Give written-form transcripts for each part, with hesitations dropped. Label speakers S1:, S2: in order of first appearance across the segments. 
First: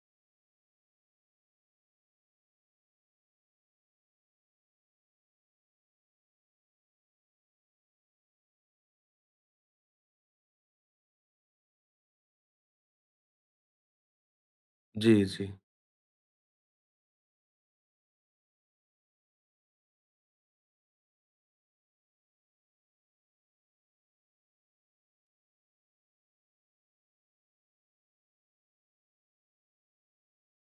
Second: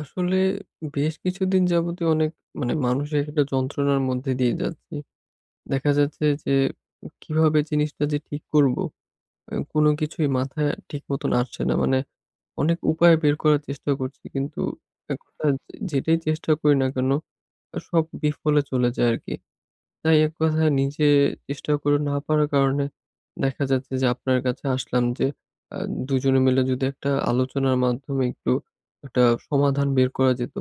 S1: আসলে বেশ কিছুদিন যাবতীয় অনেক মানে মানসিক একটা যন্ত্রণার মধ্যে দিয়ে যাচ্ছি। দেখা যাচ্ছে যে কিভাবে জিনিসটা যে ঠিক করব, কোনো কিছুই মাথায় ঠিক মতন আসছে না। মানে অনেক উপায় বের করার চেষ্টা করছি, কিন্তু
S2: জি,
S1: এক
S2: জি।
S1: কথায় যে যেটাই চেষ্টা করি না কেন সব বিফলে চলে যায় আরকি। তাই এক কথায় নিজে চেষ্টা করে না পারার কারণে দেখা যাচ্ছে যে আপনার কাছে আসলাম যে আ দুজনে মিলে যদি একটা আলোচনার মাধ্যমে একটু একটা সমাধান বের করা যেত।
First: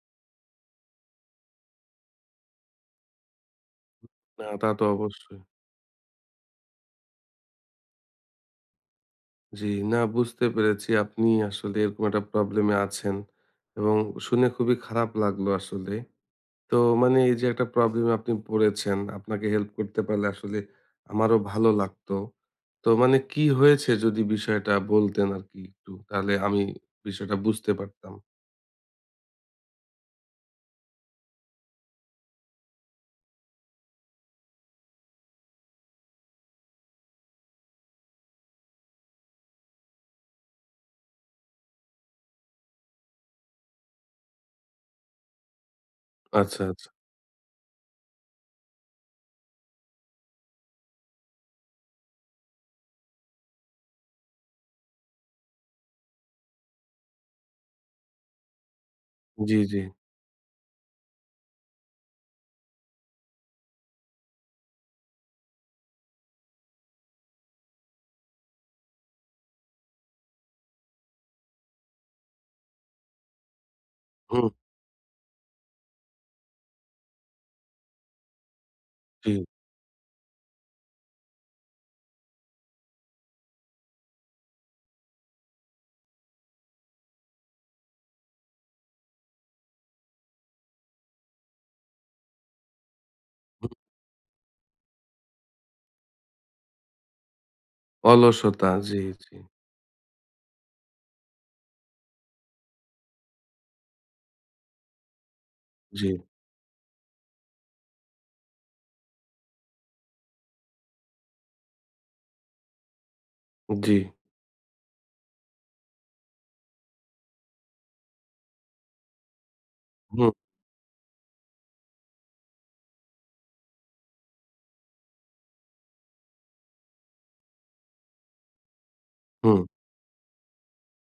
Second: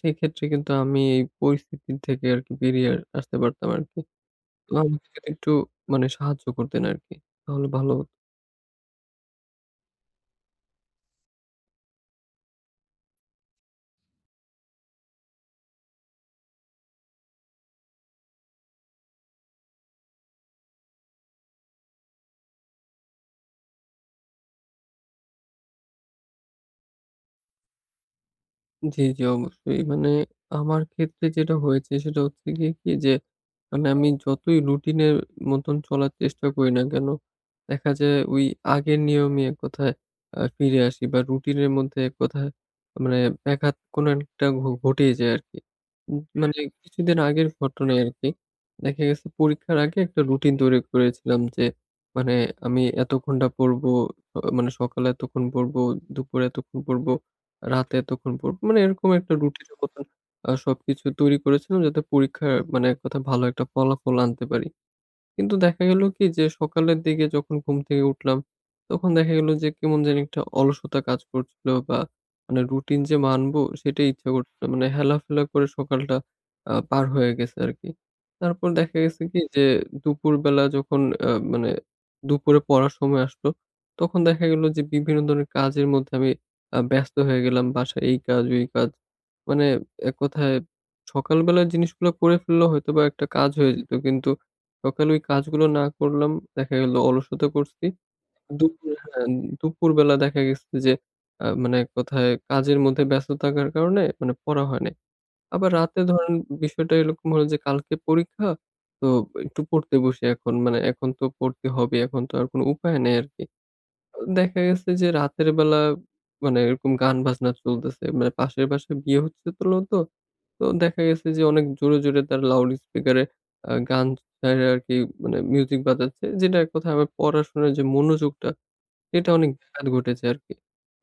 S1: সেক্ষেত্রে কিন্তু আমি এই পরিস্থিতি থেকে আরকি বেরিয়ে আসতে পারতাম আরকি।
S2: না, তা
S1: তো
S2: তো
S1: আমাকে যদি
S2: অবশ্যই।
S1: একটু মানে সাহায্য করতেন আরকি, তাহলে ভালো।
S2: জি, না বুঝতে পেরেছি আপনি আসলে এরকম একটা প্রবলেমে আছেন এবং শুনে খুবই খারাপ লাগলো আসলে। তো মানে এই যে একটা প্রবলেমে আপনি পড়েছেন, আপনাকে হেল্প করতে পারলে আসলে আমারও ভালো লাগতো। তো মানে কি হয়েছে যদি বিষয়টা বলতেন আরকি একটু, তাহলে আমি বিষয়টা বুঝতে পারতাম।
S1: জি, জি, অবশ্যই। মানে আমার ক্ষেত্রে যেটা হয়েছে সেটা হচ্ছে গিয়ে কি যে, মানে আমি যতই রুটিনের মতন চলার চেষ্টা করি না কেন, দেখা যায় ওই আগের নিয়মই এক কথায় ফিরে আসি, বা রুটিনের মধ্যে এক কথায় মানে ব্যাঘাত কোনো একটা ঘটেই যায় আরকি। উম হুম। মানে
S2: আচ্ছা, আচ্ছা।
S1: কিছুদিন আগের ঘটনাই আরকি। দেখা গেছে পরীক্ষার আগে একটা রুটিন তৈরি করেছিলাম যে, মানে আমি এত ঘন্টা পড়বো, মানে সকালে এতক্ষণ পড়বো, দুপুরে এতক্ষণ পড়বো। রাতে এতক্ষণ পড়ব। মানে এরকম একটা
S2: জি,
S1: রুটিনের
S2: জি।
S1: মতন সবকিছু তৈরি করেছিলাম, যাতে পরীক্ষার মানে এক কথায় ভালো একটা ফলাফল আনতে পারি। কিন্তু দেখা গেল কি যে সকালের দিকে যখন ঘুম থেকে উঠলাম, তখন দেখা গেল যে কেমন জানি একটা অলসতা কাজ করছিল, বা মানে রুটিন যে মানবো সেটাই ইচ্ছা
S2: হুম,
S1: করছিল না। মানে হেলাফেলা করে সকালটা পার হয়ে গেছে আরকি। তারপর দেখা গেছে
S2: জি,
S1: কি যে দুপুরবেলা যখন মানে দুপুরে পড়ার সময় আসলো, তখন দেখা গেল যে বিভিন্ন ধরনের কাজের মধ্যে আমি ব্যস্ত হয়ে গেলাম। বাসায় এই কাজ, ওই কাজ। মানে এক কথায় সকালবেলার জিনিসগুলো করে ফেললে হয়তোবা একটা কাজ
S2: হুম।
S1: হয়ে যেত। কিন্তু সকালে ওই কাজগুলো না করলাম, দেখা গেল অলসতা করছি।
S2: অলসতা।
S1: দুপুর,
S2: জি,
S1: হ্যাঁ,
S2: জি,
S1: দুপুরবেলা দেখা গেছে যে মানে এক কথায় কাজের মধ্যে ব্যস্ত থাকার কারণে মানে পড়া হয় নাই। আবার রাতে
S2: জি,
S1: ধরেন বিষয়টা এরকম হলো যে কালকে পরীক্ষা, তো একটু পড়তে বসি এখন। মানে এখন তো পড়তে হবে, এখন তো আর কোনো উপায় নেই আরকি।
S2: জি।
S1: দেখা গেছে যে রাতের বেলা মানে এরকম গান বাজনা চলতেছে। মানে পাশের বাসায় বিয়ে হচ্ছিল তো। তো
S2: হুম,
S1: তো দেখা গেছে যে অনেক জোরে, জোরে তারা লাউড স্পিকারে গান ছাইড়া আরকি মানে মিউজিক বাজাচ্ছে। যেটার কথায় আমার পড়াশোনার যে মনোযোগটা, এটা অনেক
S2: হুম,
S1: ব্যাঘাত ঘটেছে আরকি।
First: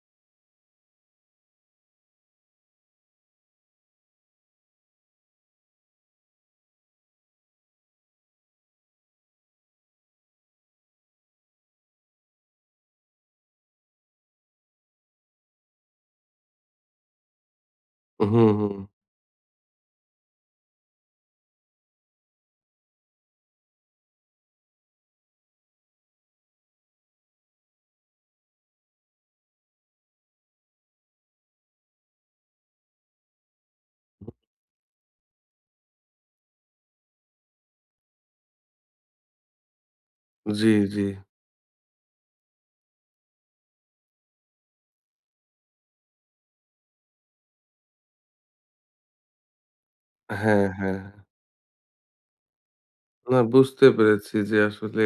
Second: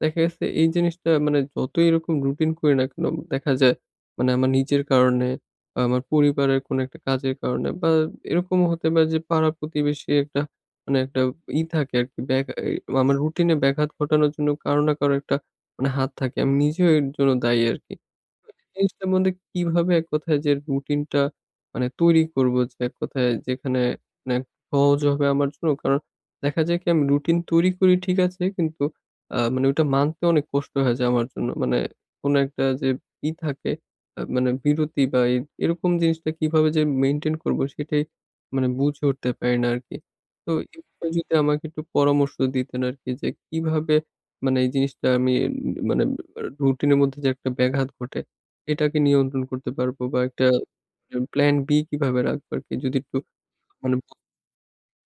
S1: দেখা গেছে এই জিনিসটা, মানে যতই এরকম রুটিন করি না কেন দেখা যায় মানে আমার নিজের কারণে, বা আমার পরিবারের কোনো একটা কাজের কারণে, বা এরকমও হতে পারে যে পাড়া প্রতিবেশী একটা মানে একটা ই থাকে আরকি ব্যাঘা এ আমার রুটিনে ব্যাঘাত ঘটানোর জন্য কারো না কারো একটা মানে হাত থাকে। আমি নিজেও এর জন্য দায়ী আরকি।
S2: হুম, হুম।
S1: জিনিসটার মধ্যে কিভাবে এক কথায় যে রুটিনটা মানে তৈরি করব যে এক কথায় যেখানে মানে সহজ হবে আমার জন্য। কারণ দেখা যায় কি আমি রুটিন তৈরি করি ঠিক আছে, কিন্তু মানে ওটা মানতে অনেক কষ্ট হয়ে যায় আমার জন্য। মানে কোন একটা যে ই থাকে আ
S2: হুম।
S1: মানে বিরতি বা এ এরকম জিনিসটা কিভাবে যে মেইনটেইন করব সেটাই মানে বুঝে উঠতে পারি না আরকি। তো
S2: জি,
S1: এ
S2: জি।
S1: বিষয়ে যদি আমাকে একটু পরামর্শ দিতেন আরকি যে কিভাবে মানে এই জিনিসটা আমি মানে রুটিনের মধ্যে যে একটা ব্যাঘাত ঘটে এটাকে নিয়ন্ত্রণ করতে পারবো, বা একটা
S2: হ্যাঁ, হ্যাঁ।
S1: এ প্ল্যান বি কিভাবে রাখবো আরকি, যদি একটু
S2: না বুঝতে
S1: মানে
S2: পেরেছি যে আসলে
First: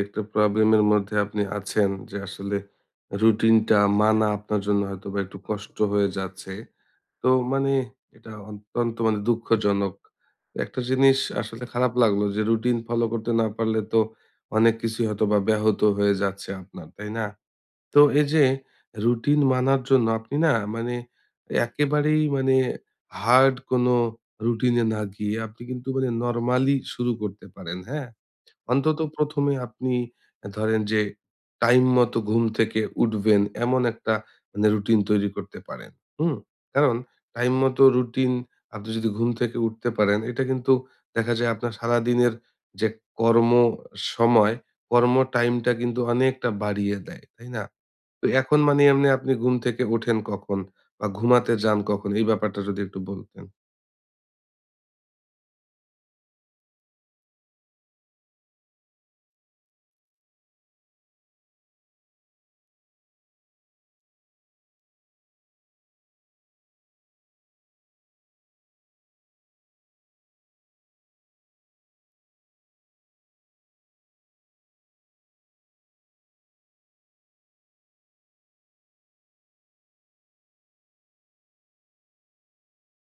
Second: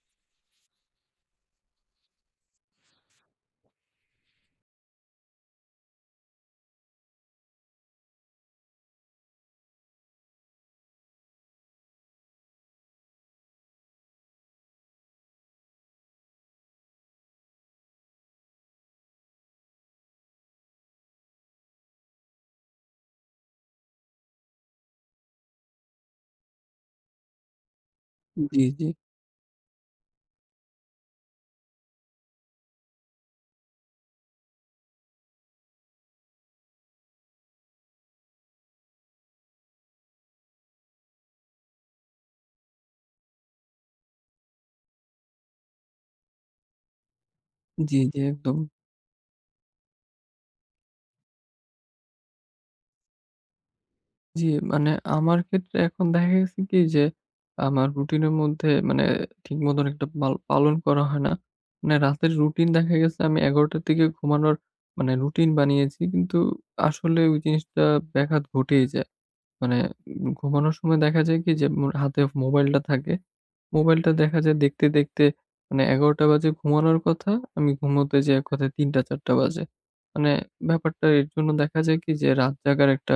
S2: একটা প্রবলেমের মধ্যে আপনি আছেন যে আসলে রুটিনটা মানা আপনার জন্য হয়তোবা একটু কষ্ট হয়ে যাচ্ছে। তো মানে এটা অত্যন্ত মানে দুঃখজনক। একটা জিনিস আসলে খারাপ লাগলো যে রুটিন ফলো করতে না পারলে তো অনেক কিছুই হয়তোবা ব্যাহত হয়ে যাচ্ছে আপনার, তাই না? তো এই যে রুটিন মানার জন্য আপনি না মানে একেবারেই মানে হার্ড কোনো রুটিনে না গিয়ে আপনি কিন্তু মানে নরমালি শুরু করতে পারেন হ্যাঁ
S1: জি, জি,
S2: অন্তত ১ম এ আপনি ধরেন যে টাইম মতো ঘুম থেকে উঠবেন এমন একটা মানে রুটিন তৈরি করতে পারেন। হুম? কারণ টাইম মতো রুটিন আপনি যদি ঘুম থেকে উঠতে পারেন এটা কিন্তু দেখা যায় আপনার সারাদিনের যে কর্ম সময়, কর্ম টাইমটা কিন্তু অনেকটা বাড়িয়ে দেয়। তাই না?
S1: জি, জি,
S2: তো
S1: একদম।
S2: এখন মানে এমনি আপনি ঘুম থেকে ওঠেন কখন বা ঘুমাতে যান কখন? এই ব্যাপারটা যদি একটু বলতেন।
S1: জি, মানে আমার ক্ষেত্রে এখন দেখা গেছে কি যে আমার রুটিনের মধ্যে মানে ঠিক মতন একটা পালন করা হয় না। মানে রাতের রুটিন দেখা গেছে আমি ১১:০০ র দিকে ঘুমানোর মানে রুটিন বানিয়েছি। কিন্তু আসলে ওই জিনিসটা ব্যাঘাত ঘটেই যায়। মানে ঘুমানোর সময় দেখা যায় কি যে মোর হাতে মোবাইলটা থাকে। মোবাইলটা দেখা যায় দেখতে, দেখতে মানে ১১:০০ বাজে ঘুমানোর কথা। আমি ঘুমোতে যাই এক কথায় ৩:০০-৪:০০ বাজে। মানে ব্যাপারটা এর জন্য দেখা যায় কি যে রাত জাগার একটা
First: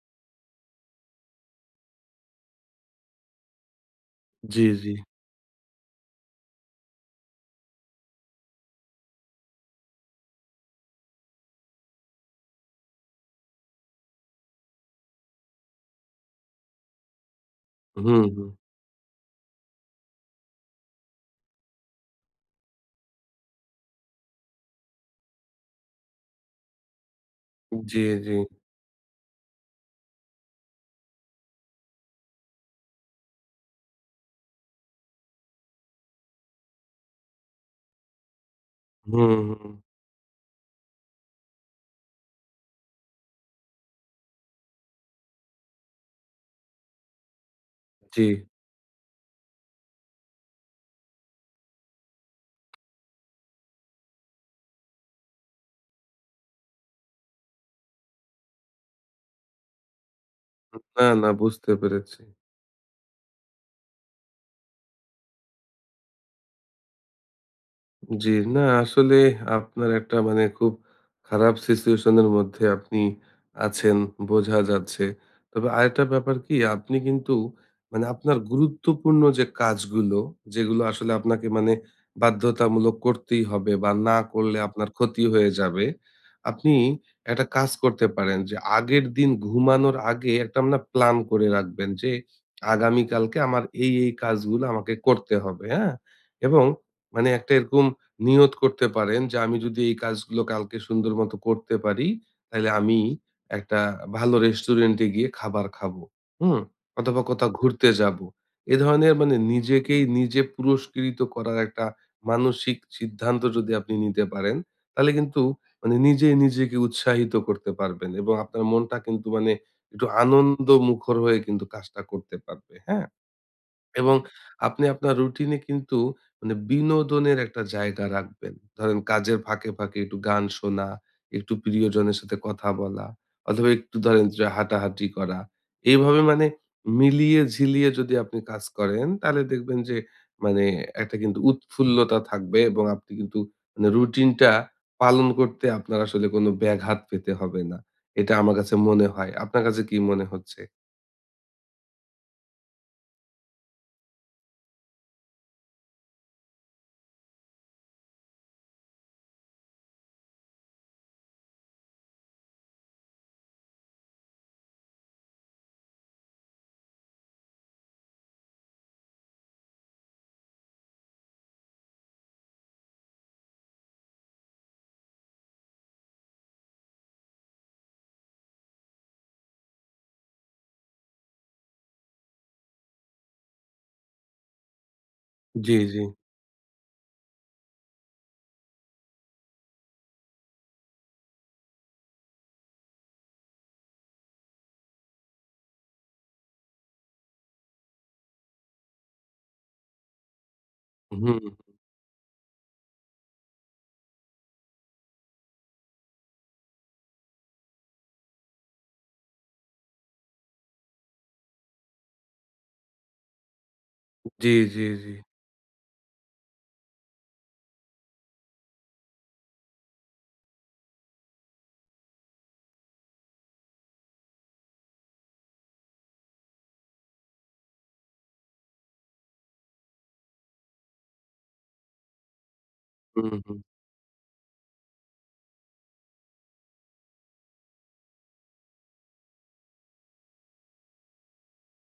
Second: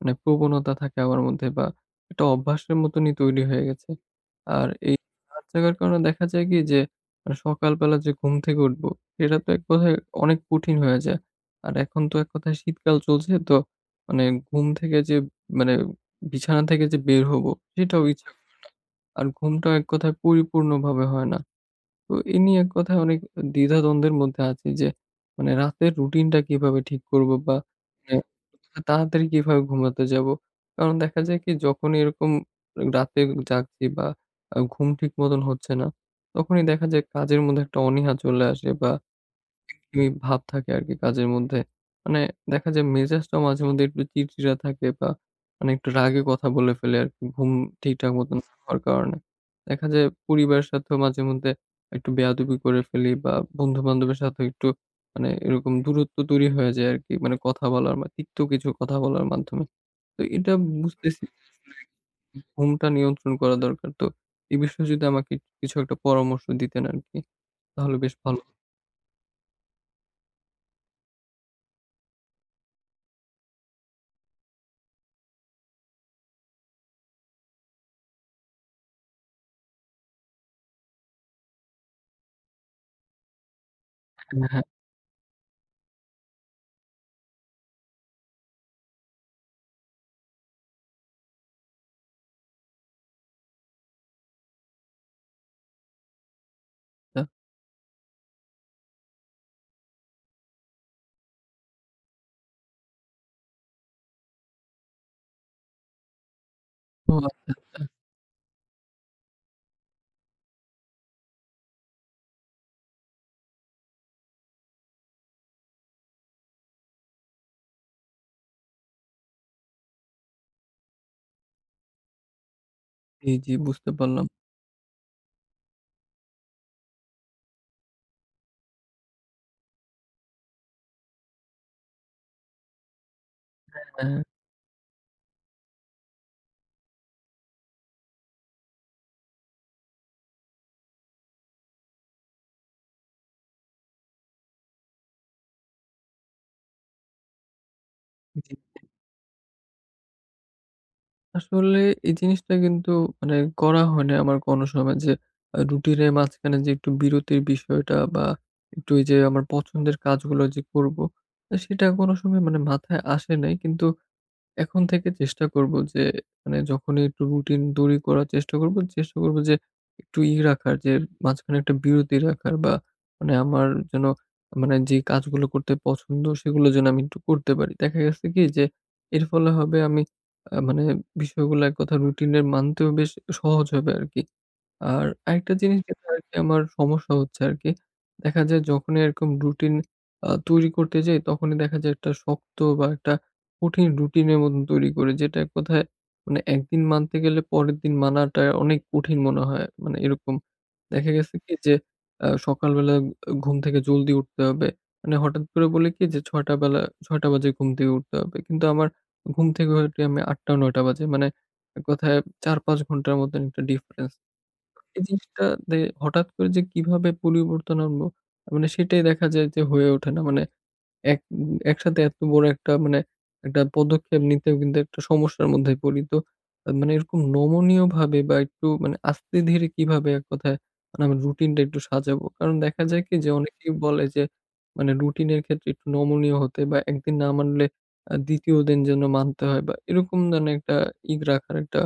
S1: মানে প্রবণতা থাকে আমার মধ্যে, বা একটা অভ্যাসের মতনই তৈরি হয়ে গেছে।
S2: জি,
S1: আর
S2: জি।
S1: এই রাত জাগার কারণে দেখা যায় কি যে মানে সকালবেলা যে ঘুম থেকে উঠবো সেটা তো এক কথায় অনেক কঠিন হয়ে যায়। আর এখন তো এক কথায় শীতকাল চলছে, তো মানে ঘুম থেকে যে মানে বিছানা থেকে যে বের হবো সেটাও
S2: হুম,
S1: ইচ্ছা
S2: হুম।
S1: করে না। আর ঘুমটাও এক কথায় পরিপূর্ণভাবে হয় না। তো এ নিয়ে এক কথায় অনেক দ্বিধাদ্বন্দ্বের মধ্যে আছি যে মানে রাতের রুটিনটা কিভাবে ঠিক করব, বা
S2: জি,
S1: মানে
S2: জি।
S1: তাড়াতাড়ি কিভাবে ঘুমাতে যাবো? কারণ দেখা যায় কি যখনই এরকম রাতে জাগছি বা ঘুম ঠিক মতন হচ্ছে না, তখনই দেখা যায় কাজের মধ্যে একটা অনীহা চলে আসে, বা
S2: হুম, হুম।
S1: এই ভাব থাকে আরকি কাজের মধ্যে। মানে দেখা যায় মেজাজটাও মাঝে মধ্যে একটু চিড়চিড়া থাকে, বা মানে একটু রাগে কথা বলে ফেলে আরকি, ঘুম ঠিকঠাক
S2: জি।
S1: মতো না হওয়ার কারণে। দেখা যায় পরিবারের সাথেও মাঝে মধ্যে একটু বেয়াদবি করে ফেলি, বা বন্ধু-বান্ধবের সাথে একটু মানে এরকম দূরত্ব তৈরি হয়ে যায় আরকি। মানে কথা বলার মা তিক্ত কিছু কথা বলার মাধ্যমে। তো এটা
S2: না,
S1: বুঝতেছি
S2: না বুঝতে পেরেছি।
S1: যে ঘুমটা নিয়ন্ত্রণ করা দরকার। তো এই বিষয়ে যদি আমাকে কিছু একটা পরামর্শ দিতেন আরকি, তাহলে বেশ
S2: জি,
S1: ভালো হতো।
S2: না আসলে আপনার একটা মানে খুব খারাপ সিচুয়েশন এর মধ্যে আপনি আছেন বোঝা যাচ্ছে। তবে আরেকটা ব্যাপার কি আপনি কিন্তু মানে আপনার গুরুত্বপূর্ণ যে কাজগুলো যেগুলো আসলে আপনাকে মানে বাধ্যতামূলক করতেই হবে বা না করলে
S1: হ্যাঁ।
S2: আপনার ক্ষতি হয়ে যাবে। আপনি একটা কাজ করতে পারেন যে আগের দিন ঘুমানোর আগে একটা না প্ল্যান করে রাখবেন যে আগামীকালকে আমার এই কাজগুলো আমাকে করতে হবে, হ্যাঁ? এবং
S1: তা
S2: মানে একটা এরকম নিয়ত করতে পারেন যে আমি যদি এই কাজগুলো কালকে সুন্দর মতো করতে পারি, তাইলে আমি একটা ভালো রেস্টুরেন্টে গিয়ে খাবার খাবো। হুম? অথবা কোথাও ঘুরতে যাবো। এ ধরনের মানে নিজেকেই নিজে পুরস্কৃত করার একটা মানসিক সিদ্ধান্ত যদি আপনি নিতে পারেন, তাহলে কিন্তু মানে নিজেই নিজেকে উৎসাহিত করতে পারবেন এবং আপনার মনটা কিন্তু মানে একটু আনন্দমুখর হয়ে কিন্তু কাজটা করতে পারবে। হ্যাঁ?
S1: জি, জি, বুঝতে
S2: এবং
S1: পারলাম।
S2: আপনি আপনার রুটিনে কিন্তু মানে বিনোদনের একটা জায়গা রাখবেন। ধরেন কাজের ফাঁকে, ফাঁকে একটু গান শোনা, একটু প্রিয়জনের সাথে কথা বলা অথবা একটু
S1: হ্যাঁ,
S2: ধরেন যে হাঁটাহাঁটি করা। এইভাবে মানে মিলিয়ে ঝিলিয়ে যদি আপনি কাজ করেন তাহলে দেখবেন যে মানে একটা কিন্তু উৎফুল্লতা থাকবে এবং আপনি কিন্তু মানে রুটিনটা পালন করতে আপনার আসলে কোনো ব্যাঘাত পেতে হবে না। এটা আমার
S1: জি।
S2: কাছে মনে হয়। আপনার কাছে কি মনে হচ্ছে?
S1: আসলে এই জিনিসটা কিন্তু মানে করা হয় না আমার কোনো সময় যে রুটিনের মাঝখানে যে একটু বিরতির বিষয়টা, বা একটু ওই যে আমার পছন্দের কাজগুলো যে করব, সেটা কোনো সময় মানে মাথায় আসে নাই। কিন্তু এখন থেকে চেষ্টা করব যে মানে যখনই একটু রুটিন তৈরি করার চেষ্টা করব, চেষ্টা করব যে একটু ই রাখার যে মাঝখানে একটা বিরতি রাখার, বা মানে আমার যেন মানে যে কাজগুলো করতে পছন্দ সেগুলো যেন আমি একটু করতে পারি। দেখা গেছে কি যে এর ফলে হবে আমি মানে বিষয়গুলো এক কথায় রুটিনের মানতেও বেশ সহজ হবে আরকি। আর আরেকটা
S2: জি,
S1: জিনিস
S2: জি।
S1: যেটা আরকি আমার সমস্যা হচ্ছে আরকি। দেখা যায় যখনই এরকম রুটিন তৈরি করতে যাই তখনই দেখা যায় একটা শক্ত বা একটা কঠিন রুটিনের মতন তৈরি করি, যেটা এক কথায় মানে একদিন মানতে গেলে পরের দিন মানাটা অনেক কঠিন মনে হয়। মানে এরকম দেখা গেছে
S2: হুম,
S1: কি যে সকালবেলা ঘুম থেকে জলদি উঠতে হবে। মানে হঠাৎ করে বলি কি যে ৬:০০ বাজে ঘুম থেকে উঠতে হবে। কিন্তু আমার ঘুম থেকে হয়ে উঠি আমি ৮:০০-৯:০০ বাজে। মানে এক কথায় ৪-৫ ঘন্টার মতন একটা ডিফারেন্স।
S2: জি, জি,
S1: এই
S2: জি।
S1: জিনিসটা দে হঠাৎ করে যে কিভাবে পরিবর্তন আনবো মানে সেটাই দেখা যায় যে হয়ে ওঠে না। মানে এক উম একসাথে এত বড় একটা মানে একটা পদক্ষেপ নিতেও কিন্তু একটা সমস্যার মধ্যে পড়ি। তো মানে এরকম নমনীয়ভাবে, বা একটু মানে আস্তে ধীরে কিভাবে এক কথায় মানে আমার রুটিনটা একটু সাজাবো? কারণ দেখা যায় কি যে
S2: হুম, হুম।
S1: অনেকেই বলে যে মানে রুটিনের ক্ষেত্রে একটু নমনীয় হতে, বা একদিন না মানলে ২য় দিন যেন মানতে হয়, বা এরকম যেন একটা ইগ রাখার একটা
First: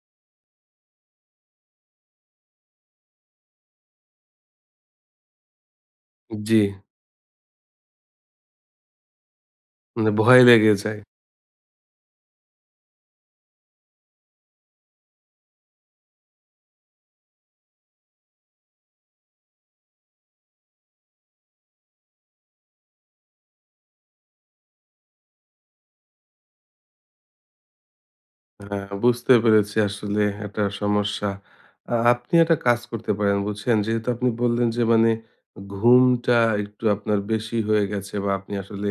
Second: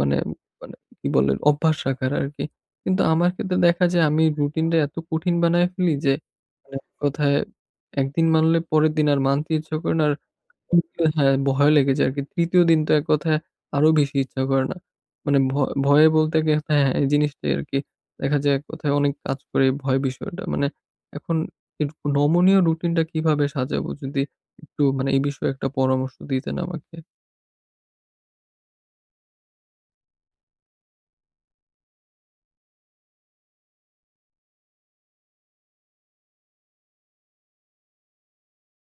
S1: মানে মানে কি বলে অভ্যাস রাখার আরকি। কিন্তু আমার ক্ষেত্রে দেখা যায় আমি রুটিনটা এত কঠিন বানায় ফেলি যে
S2: জি,
S1: মানে এক কথায় একদিন মানলে পরের দিন আর মানতে ইচ্ছা করে না।
S2: মানে
S1: আর
S2: ভয় লেগে
S1: হুম।
S2: যায়।
S1: হ্যাঁ, ভয় লেগে যায় আরকি। ৩য় দিন তো এক কথায় আরো বেশি ইচ্ছা করে না। মানে ভ ভয়ে বলতে গে হ্যাঁ, হ্যাঁ, এই জিনিসটাই আরকি। দেখা যায় এক কথায় অনেক কাজ করে এই ভয় বিষয়টা। মানে এখন এর নমনীয় রুটিনটা কিভাবে সাজাবো? যদি একটু মানে এই বিষয়ে একটা পরামর্শ দিতেন আমাকে।
S2: হ্যাঁ, বুঝতে পেরেছি আসলে একটা সমস্যা। আপনি একটা কাজ করতে পারেন বুঝছেন? যেহেতু আপনি বললেন যে মানে ঘুমটা একটু আপনার বেশি হয়ে গেছে বা আপনি আসলে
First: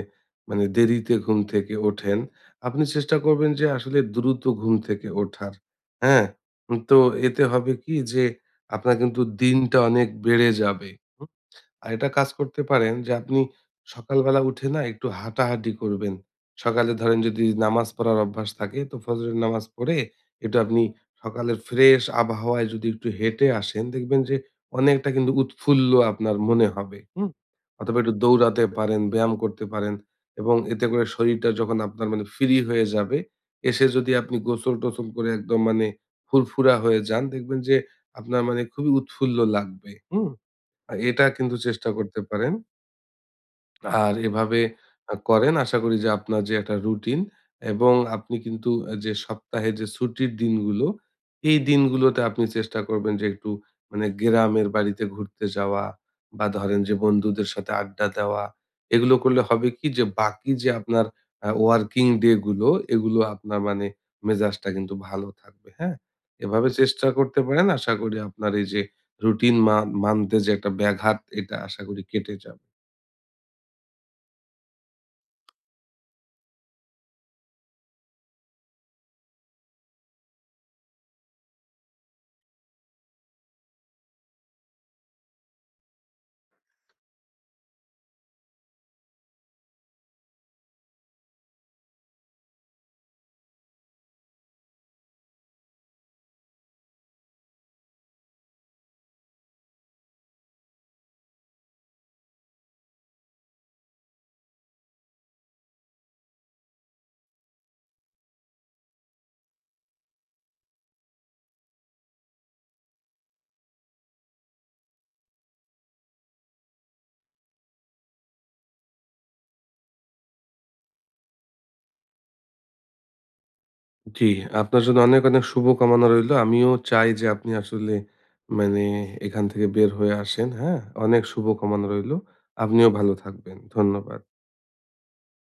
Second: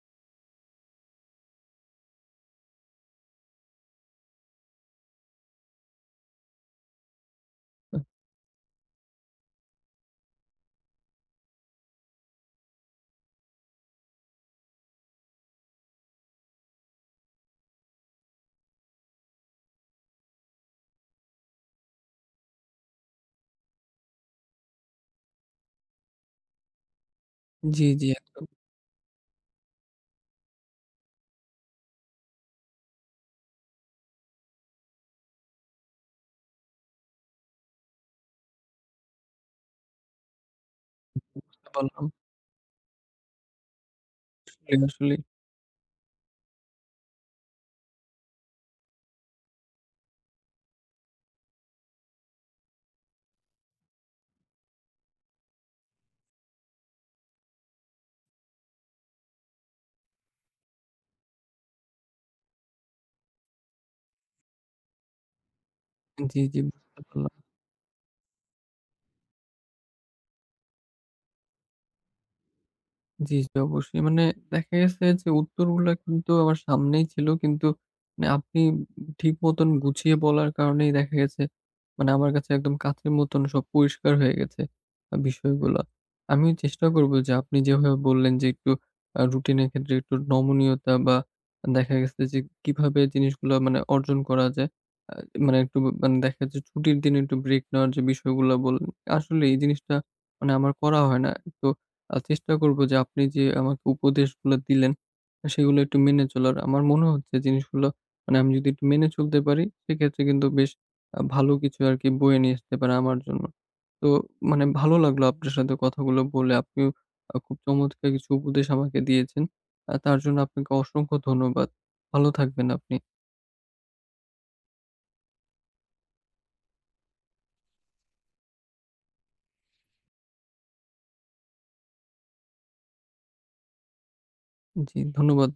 S2: মানে দেরিতে ঘুম থেকে ওঠেন। আপনি চেষ্টা করবেন যে আসলে দ্রুত ঘুম থেকে ওঠার। হ্যাঁ? তো এতে হবে কি যে আপনার কিন্তু দিনটা অনেক বেড়ে যাবে। হুম? আর এটা কাজ করতে পারেন যে আপনি সকালবেলা উঠে না একটু হাঁটাহাঁটি করবেন। সকালে ধরেন যদি নামাজ পড়ার অভ্যাস থাকে তো ফজরের নামাজ পড়ে একটু আপনি সকালের ফ্রেশ আবহাওয়ায় যদি একটু হেঁটে আসেন দেখবেন যে অনেকটা কিন্তু উৎফুল্ল আপনার মনে হবে। হুম?
S1: জি,
S2: অথবা
S1: জি,
S2: একটু
S1: একদম
S2: দৌড়াতে পারেন, ব্যায়াম করতে পারেন এবং এতে করে শরীরটা যখন আপনার মানে ফ্রি হয়ে যাবে, এসে যদি আপনি গোসল-টোসল করে একদম মানে ফুরফুরা হয়ে যান দেখবেন যে আপনার মানে খুবই উৎফুল্ল লাগবে। হুম? এটা কিন্তু
S1: বুঝতে
S2: চেষ্টা
S1: পারলাম।
S2: করতে পারেন। আর এভাবে
S1: আসলেই, আসলেই।
S2: করেন আশা করি যে আপনার যে একটা রুটিন এবং আপনি কিন্তু যে সপ্তাহে যে ছুটির দিনগুলো, এই দিনগুলোতে আপনি চেষ্টা করবেন যে একটু মানে গ্রামের বাড়িতে ঘুরতে যাওয়া বা ধরেন যে বন্ধুদের সাথে আড্ডা দেওয়া। এগুলো করলে হবে কি যে বাকি যে আপনার ওয়ার্কিং ডে গুলো এগুলো আপনার মানে মেজাজটা কিন্তু ভালো থাকবে, হ্যাঁ?
S1: জি, জি,
S2: এভাবে
S1: বুঝতে
S2: চেষ্টা
S1: পারলাম।
S2: করতে পারেন। আশা করি আপনার এই যে রুটিন মা মানতে যে একটা ব্যাঘাত এটা আশা করি কেটে যাবে।
S1: জি, জি, অবশ্যই। মানে দেখা গেছে যে উত্তরগুলা কিন্তু আমার সামনেই ছিল। কিন্তু মানে আপনি ঠিক মতন গুছিয়ে বলার কারণেই দেখা গেছে মানে আমার কাছে একদম কাঁচের মতন সব পরিষ্কার হয়ে গেছে বিষয়গুলা। আমিও চেষ্টা করব যে আপনি যেভাবে বললেন যে একটু রুটিনের ক্ষেত্রে একটু নমনীয়তা, বা দেখা গেছে যে কিভাবে জিনিসগুলা মানে অর্জন করা যায়। আ মানে একটু মানে দেখা যাচ্ছে ছুটির দিনে একটু ব্রেক নেওয়ার যে বিষয়গুলা বললেন। আসলে এই জিনিসটা মানে আমার করা হয় না। তো চেষ্টা করব যে আপনি যে আমাকে উপদেশগুলো দিলেন, সেগুলো একটু মেনে চলার। আমার মনে হচ্ছে জিনিসগুলো মানে আমি যদি একটু মেনে চলতে পারি, সেক্ষেত্রে কিন্তু বেশ ভালো কিছু আরকি বয়ে নিয়ে আসতে পারে আমার জন্য। তো মানে ভালো লাগলো আপনার সাথে কথাগুলো বলে। আপনিও খুব চমৎকার কিছু উপদেশ আমাকে দিয়েছেন। তার জন্য আপনাকে অসংখ্য ধন্যবাদ। ভালো থাকবেন আপনি।
S2: জি, আপনার জন্য অনেক, অনেক শুভকামনা রইলো। আমিও চাই যে আপনি আসলে মানে এখান থেকে বের হয়ে আসেন, হ্যাঁ? অনেক শুভকামনা রইলো। আপনিও ভালো থাকবেন। ধন্যবাদ।
S1: জি, ধন্যবাদ।